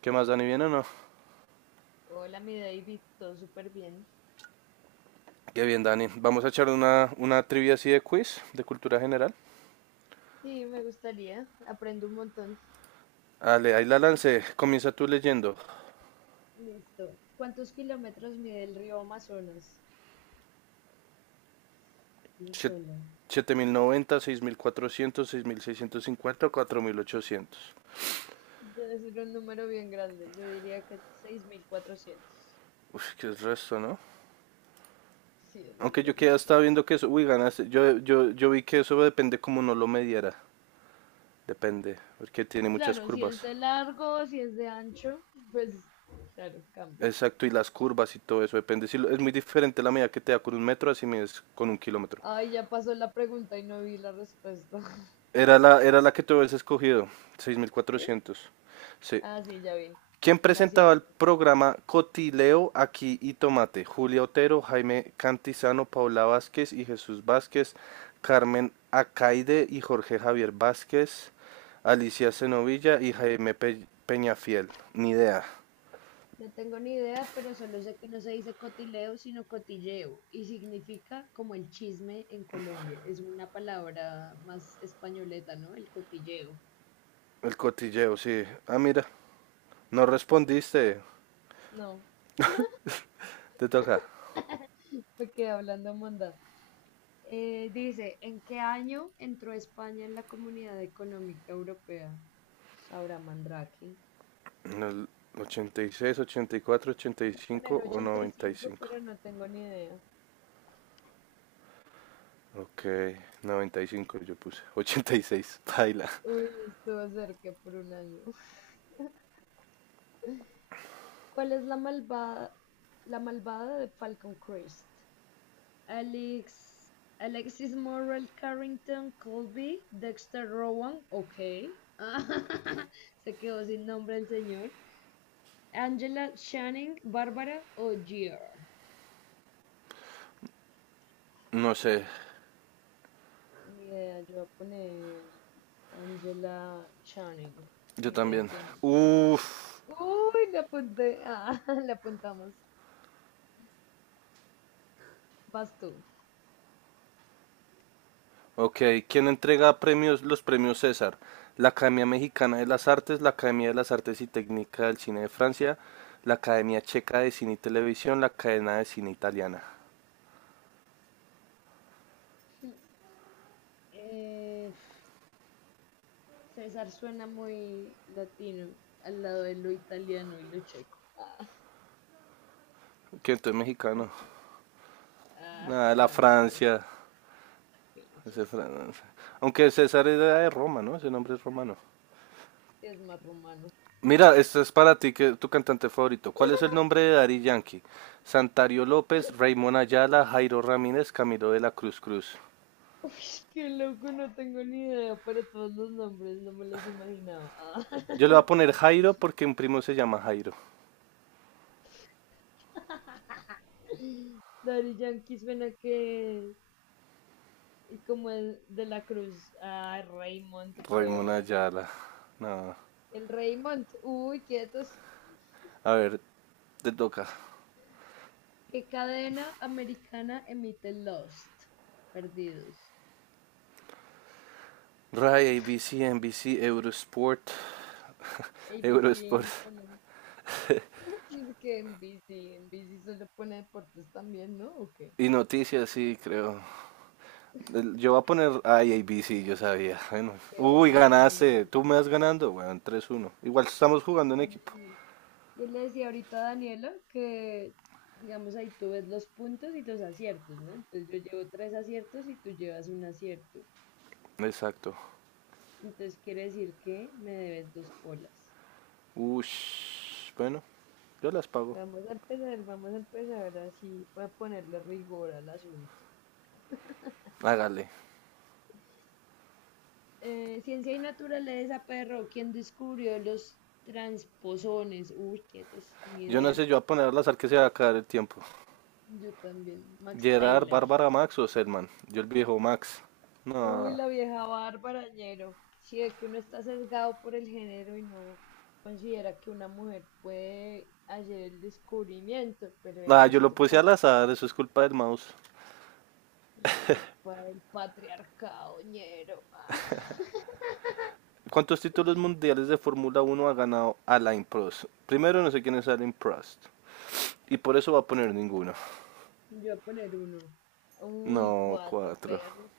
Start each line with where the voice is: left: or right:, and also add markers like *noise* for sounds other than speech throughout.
right: ¿Qué más, Dani? ¿Bien o no?
left: Hola, mi David, todo súper bien.
right: Qué bien, Dani. Vamos a echar una trivia así de quiz, de cultura general.
left: Sí, me gustaría, aprendo un montón.
right: Dale, ahí la lancé. Comienza tú leyendo.
left: Listo. ¿Cuántos kilómetros mide el río Amazonas? Híjole.
right: Siete- mil noventa, seis cuatrocientos, 6.650, 4.800.
left: Debe ser un número bien grande, yo diría que 6400.
right: Uf, qué es resto, ¿no?
left: Sí, debe ser
right: Aunque yo
left: muy
right: que ya
left: grande.
right: estaba viendo que eso, uy, ganaste. Yo vi que eso depende como no lo mediara. Depende, porque tiene muchas
left: Claro, si es
right: curvas.
left: de largo, si es de ancho, pues claro, cambia.
right: Exacto, y las curvas y todo eso depende. Si lo- Es muy diferente la medida que te da con un metro, así mides con un kilómetro.
left: Ay, ya pasó la pregunta y no vi la respuesta. *laughs*
right: Era la que tú habías escogido, seis mil
left: ¿Sí?
right: cuatrocientos Sí.
left: Ah, sí, ya vi.
right: ¿Quién
left: Un
right: presentaba el
left: acierto.
right: programa Cotileo aquí y Tomate? Julia Otero, Jaime Cantizano, Paula Vázquez y Jesús Vázquez, Carmen Acaide y Jorge Javier Vázquez, Alicia Cenovilla y Jaime Peñafiel. Ni idea.
left: No tengo ni idea, pero solo sé que no se dice cotileo, sino cotilleo, y significa como el chisme en Colombia. Es una palabra más españoleta, ¿no? El cotilleo.
right: El cotilleo, sí. Ah, mira, no respondiste.
left: No,
right: Te toca.
left: me quedé hablando mondad. Dice, ¿en qué año entró España en la Comunidad Económica Europea? Sabrá Mandrake.
right: En el ochenta y seis, ochenta y cuatro, ochenta y
left: Voy a
right: cinco
left: poner
right: o
left: ochenta y
right: noventa y
left: cinco,
right: cinco.
left: pero no tengo ni idea.
right: Ok, 95 yo puse. Ochenta y seis, baila.
left: Uy, estuvo cerca por un año. *laughs* ¿Cuál es la malvada de Falcon Crest? Alex, Alexis Morrell Carrington Colby, Dexter Rowan, ok. *laughs* Se quedó sin nombre el señor. Angela Channing, Bárbara O'Gear.
right: No sé,
left: Ni idea, yo voy a poner Angela Channing.
right: yo
left: Ni idea
right: también.
left: quién es.
right: Uf,
left: Uy, la apunté. Ah, *laughs* la apuntamos. Vas tú.
right: ok. ¿Quién entrega premios, los premios César? La Academia Mexicana de las Artes, la Academia de las Artes y Técnica del Cine de Francia, la Academia Checa de Cine y Televisión, la Cadena de Cine Italiana.
left: *laughs* Eh, César suena muy latino al lado de lo italiano y lo checo. Ah,
right: ¿Quién entonces mexicano?
left: así. Ah,
right: Nada, la
left: francés,
right: Francia. Ese
left: pinches.
right: Fran- Aunque César era de Roma, ¿no? Ese nombre es romano.
left: Es más rumano.
right: Mira, esta es para ti, que tu cantante favorito. ¿Cuál es el nombre de Dari Yankee? Santario López, Raymond Ayala, Jairo Ramírez, Camilo de la Cruz.
left: Qué loco, no tengo ni idea para todos los nombres, no me los imaginaba.
right: Yo le voy a
left: Ah.
right: poner Jairo porque un primo se llama Jairo.
left: *laughs* Daddy Yankee suena que. Y como el de la Cruz. Ah, Raymond,
right: Raymond
left: weón.
right: Ayala. No.
left: El Raymond, uy, quietos.
right: A ver, te toca.
left: ¿Qué cadena americana emite Lost? Perdidos.
right: Rai, ABC, NBC, Eurosport. *laughs* Eurosport.
left: ABC suena. *laughs* Dice que en NBC solo pone deportes también, ¿no? ¿O qué?
right: Y noticias, sí, creo. Yo voy a poner ay, ABC, yo sabía. Bueno.
left: Qué
right: Uy,
left: obvio,
right: ganaste.
left: dinero.
right: Tú me vas ganando. Bueno, tres uno. Igual estamos jugando en
left: Gana
right: equipo.
left: bien. Yo le decía ahorita a Daniela que, digamos, ahí tú ves los puntos y los aciertos, ¿no? Entonces yo llevo tres aciertos y tú llevas un acierto.
right: Exacto.
left: Entonces quiere decir que me debes dos polas.
right: Ush, bueno, yo las pago.
left: Vamos a empezar así, voy a ponerle rigor al asunto.
right: Hágale.
left: Ciencia y naturaleza, perro. ¿Quién descubrió los transposones? Uy, quietos, ni
right: Yo no
left: idea.
right: sé, yo voy a ponerlas al que se va a acabar el tiempo.
left: Yo también. Max
right: Gerard,
left: Taylor.
right: Bárbara, Max o Selman. Yo el viejo Max.
left: Uy,
right: No.
left: la vieja Bárbara Ñero. Sí, es que uno está sesgado por el género y no considera que una mujer puede hacer el descubrimiento, pero en
right: Ah, yo lo
left: este
right: puse
left: caso,
right: al azar,
left: mm,
right: eso es culpa del mouse.
left: es culpa del patriarcado Ñero. *laughs*
right: ¿Cuántos títulos mundiales de Fórmula Uno ha ganado Alain Prost? Primero no sé quién es Alain Prost. Y por eso va a poner ninguno.
left: Yo voy a poner uno. Uy,
right: No,
left: cuatro
right: cuatro.
left: perros.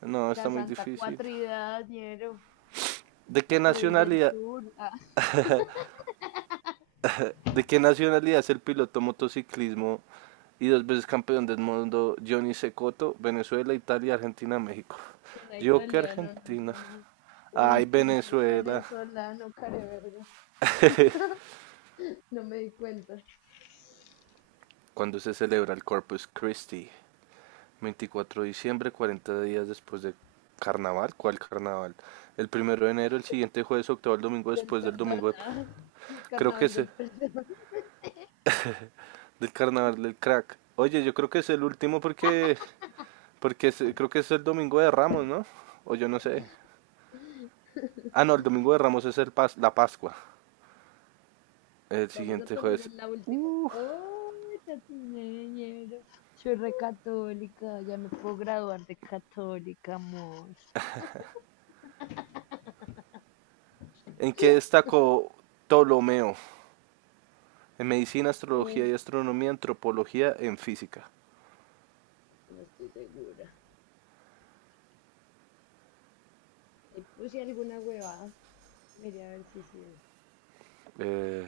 right: No, está
left: La
right: muy
left: Santa
right: difícil.
left: Cuatridad, Ñero.
right: ¿De
left: La
right: qué
left: Cruz del
right: nacionalidad
left: Sur. *laughs* Ah,
right: ¿De qué nacionalidad es el piloto motociclismo y dos veces campeón del mundo Johnny Secoto? Venezuela, Italia, Argentina, México.
left: suena
right: Yo que
left: italiano, no
right: Argentina.
left: suena. Uy,
right: Ay,
left: pinche
right: Venezuela.
left: venezolano, careverga. *laughs*
right: *laughs*
left: *laughs* No me di cuenta
right: ¿Cuándo se celebra el Corpus Christi? 24 de diciembre, 40 días después de carnaval. ¿Cuál carnaval? El primero de enero, el siguiente jueves, octavo, el domingo
left: del
right: después del
left: perdón, ah, el
right: Creo que
left: carnaval del perdón.
right: del carnaval del crack. Oye, yo creo que es el último porque creo que es el domingo de Ramos, ¿no? O yo no sé. Ah, no, el domingo de
left: *laughs*
right: Ramos es la Pascua. El
left: Vamos a
right: siguiente
left: poner
right: jueves.
left: en la última.
right: Uh,
left: Oh, tatineña, soy re católica, ya me puedo graduar de católica, amor.
right: ¿En qué destacó Ptolomeo? En medicina, astrología
left: Eh,
right: y astronomía, antropología, en física.
left: no estoy segura. Ahí puse alguna huevada. Miré a ver si sí es.
right: Eh,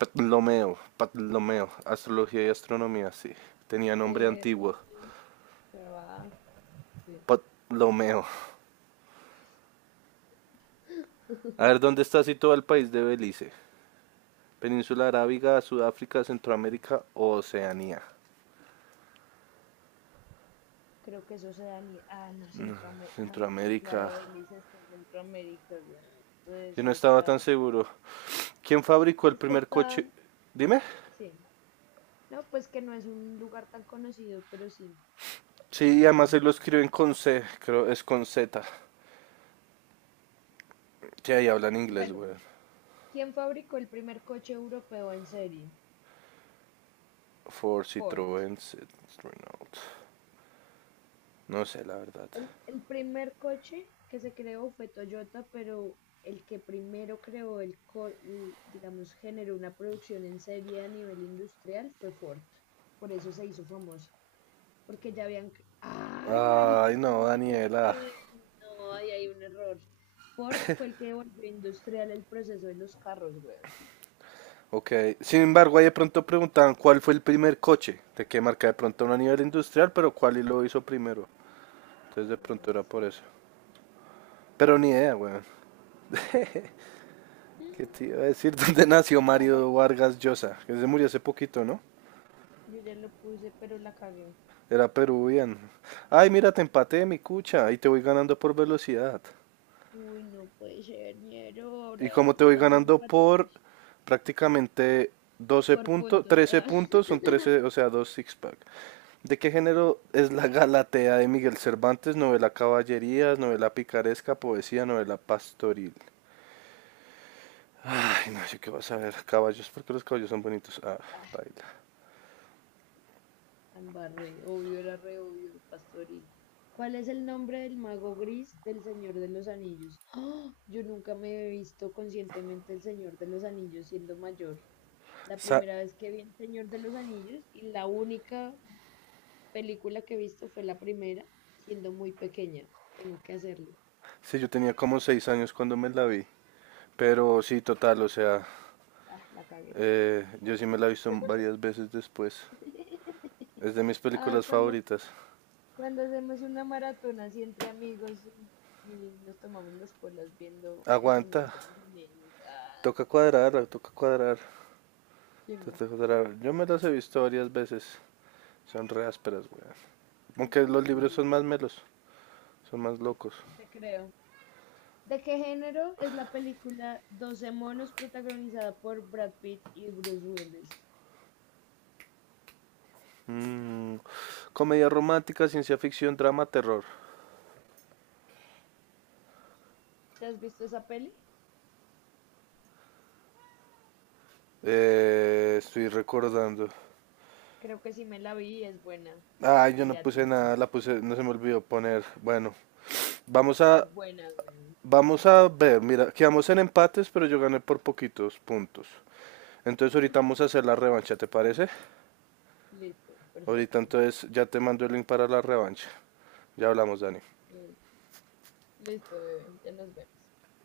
right: Ptolomeo, Ptolomeo, astrología y astronomía, sí. Tenía nombre
left: Eh,
right: antiguo.
left: Huevada, sí.
right: Ptolomeo. A
left: *laughs*
right: ver, ¿dónde está situado el país de Belice? Península Arábiga, Sudáfrica, Centroamérica o Oceanía.
left: Creo que eso se da ni. Ah, no, Centroamérica. Ah, no, sí,
right: Centroamérica.
left: claro, Elisa está en Centroamérica, güey. Estoy
right: Yo no estaba tan
left: desubicada.
right: seguro. ¿Quién fabricó el
left: Es que
right: primer
left: está,
right: coche? Dime.
left: sí, no, pues que no es un lugar tan conocido, pero sí. Me
right: Sí, además
left: cagué.
right: se lo escriben con C, creo es con Z. Sí, ahí hablan inglés,
left: Bueno,
right: güey.
left: ¿quién fabricó el primer coche europeo en serie?
right: Ford,
left: Ford.
right: Citroën, Renault. No sé, la verdad.
left: El primer coche que se creó fue Toyota, pero el que primero creó digamos, generó una producción en serie a nivel industrial fue Ford. Por eso se hizo famoso. Porque ya habían. Ay,
right: Ay,
left: marica, ¿cómo
right: no,
left: así que
right: Daniela.
left: Citroën? No, ahí hay un error. Ford fue el que volvió industrial el proceso de los carros, weón.
right: Ok. Sin embargo, ahí de pronto preguntaban cuál fue el primer coche. De qué marca de pronto no a nivel industrial, pero cuál y lo hizo primero. Entonces de pronto
left: Ah,
right: era
left: sí.
right: por eso. Pero ni idea, güey. ¿Qué te iba a decir? *laughs* ¿Dónde nació
left: Ya re-
right: Mario Vargas Llosa? Que se murió hace poquito, ¿no?
left: Yo ya lo puse, pero la cagué.
right: Era peruviano. Ay, mira, te empaté, mi cucha. Y te voy ganando por velocidad.
left: Uy, no puede ser, ñero,
right: Y
left: ahora
right: como te voy
left: estamos
right: ganando por
left: empatados
right: prácticamente doce
left: por
right: puntos,
left: puntos.
right: 13
left: Ah.
right: puntos, son 13 o sea, dos six-pack. ¿De qué género es la Galatea de Miguel Cervantes? Novela caballerías, novela picaresca, poesía, novela pastoril. Ay, no sé qué vas a ver. Caballos, porque los caballos son bonitos. Ah,
left: *laughs* Ah.
right: baila.
left: Ambarré obvio, era re obvio, pastoril. ¿Cuál es el nombre del mago gris del Señor de los Anillos? ¡Ah! Yo nunca me he visto conscientemente el Señor de los Anillos siendo mayor. La
right: Sa-
left: primera vez que vi el Señor de los Anillos y la única película que he visto fue la primera, siendo muy pequeña. Tengo que hacerlo.
right: sí, yo tenía como 6 años cuando me la vi. Pero sí, total, o sea,
left: Ah, la cagué.
right: Yo sí me la he visto varias veces después.
left: *laughs*
right: Es de mis
left: Ay,
right: películas
left: cuando
right: favoritas.
left: Cuando hacemos una maratona así entre amigos y nos tomamos las polas viendo El Señor
right: Aguanta,
left: de los Anillos. Ah,
right: toca cuadrar,
left: chimba,
right: toca cuadrar. Yo me las he visto varias veces. Son re ásperas, weón. Aunque los libros son más melos, son más locos.
left: te creo. ¿De qué género es la película Doce monos protagonizada por Brad Pitt y Bruce Willis?
right: Mm, Comedia romántica, ciencia ficción, drama, terror.
left: ¿Te has visto esa peli?
right: Estoy recordando.
left: Creo que sí me la vi y es buena.
right: Ah, yo
left: Y
right: no
left: le
right: puse
left: atiné.
right: nada, la puse, no se me olvidó poner. Bueno, vamos a,
left: Es buena, weón.
right: vamos a ver. Mira, quedamos en empates, pero yo gané por poquitos puntos. Entonces ahorita vamos a hacer la revancha, ¿te parece?
left: Listo,
right: Ahorita
left: perfecto.
right: entonces ya te mando el link para la revancha. Ya hablamos, Dani.
left: Mm. Listo, bebé. Ya nos vemos.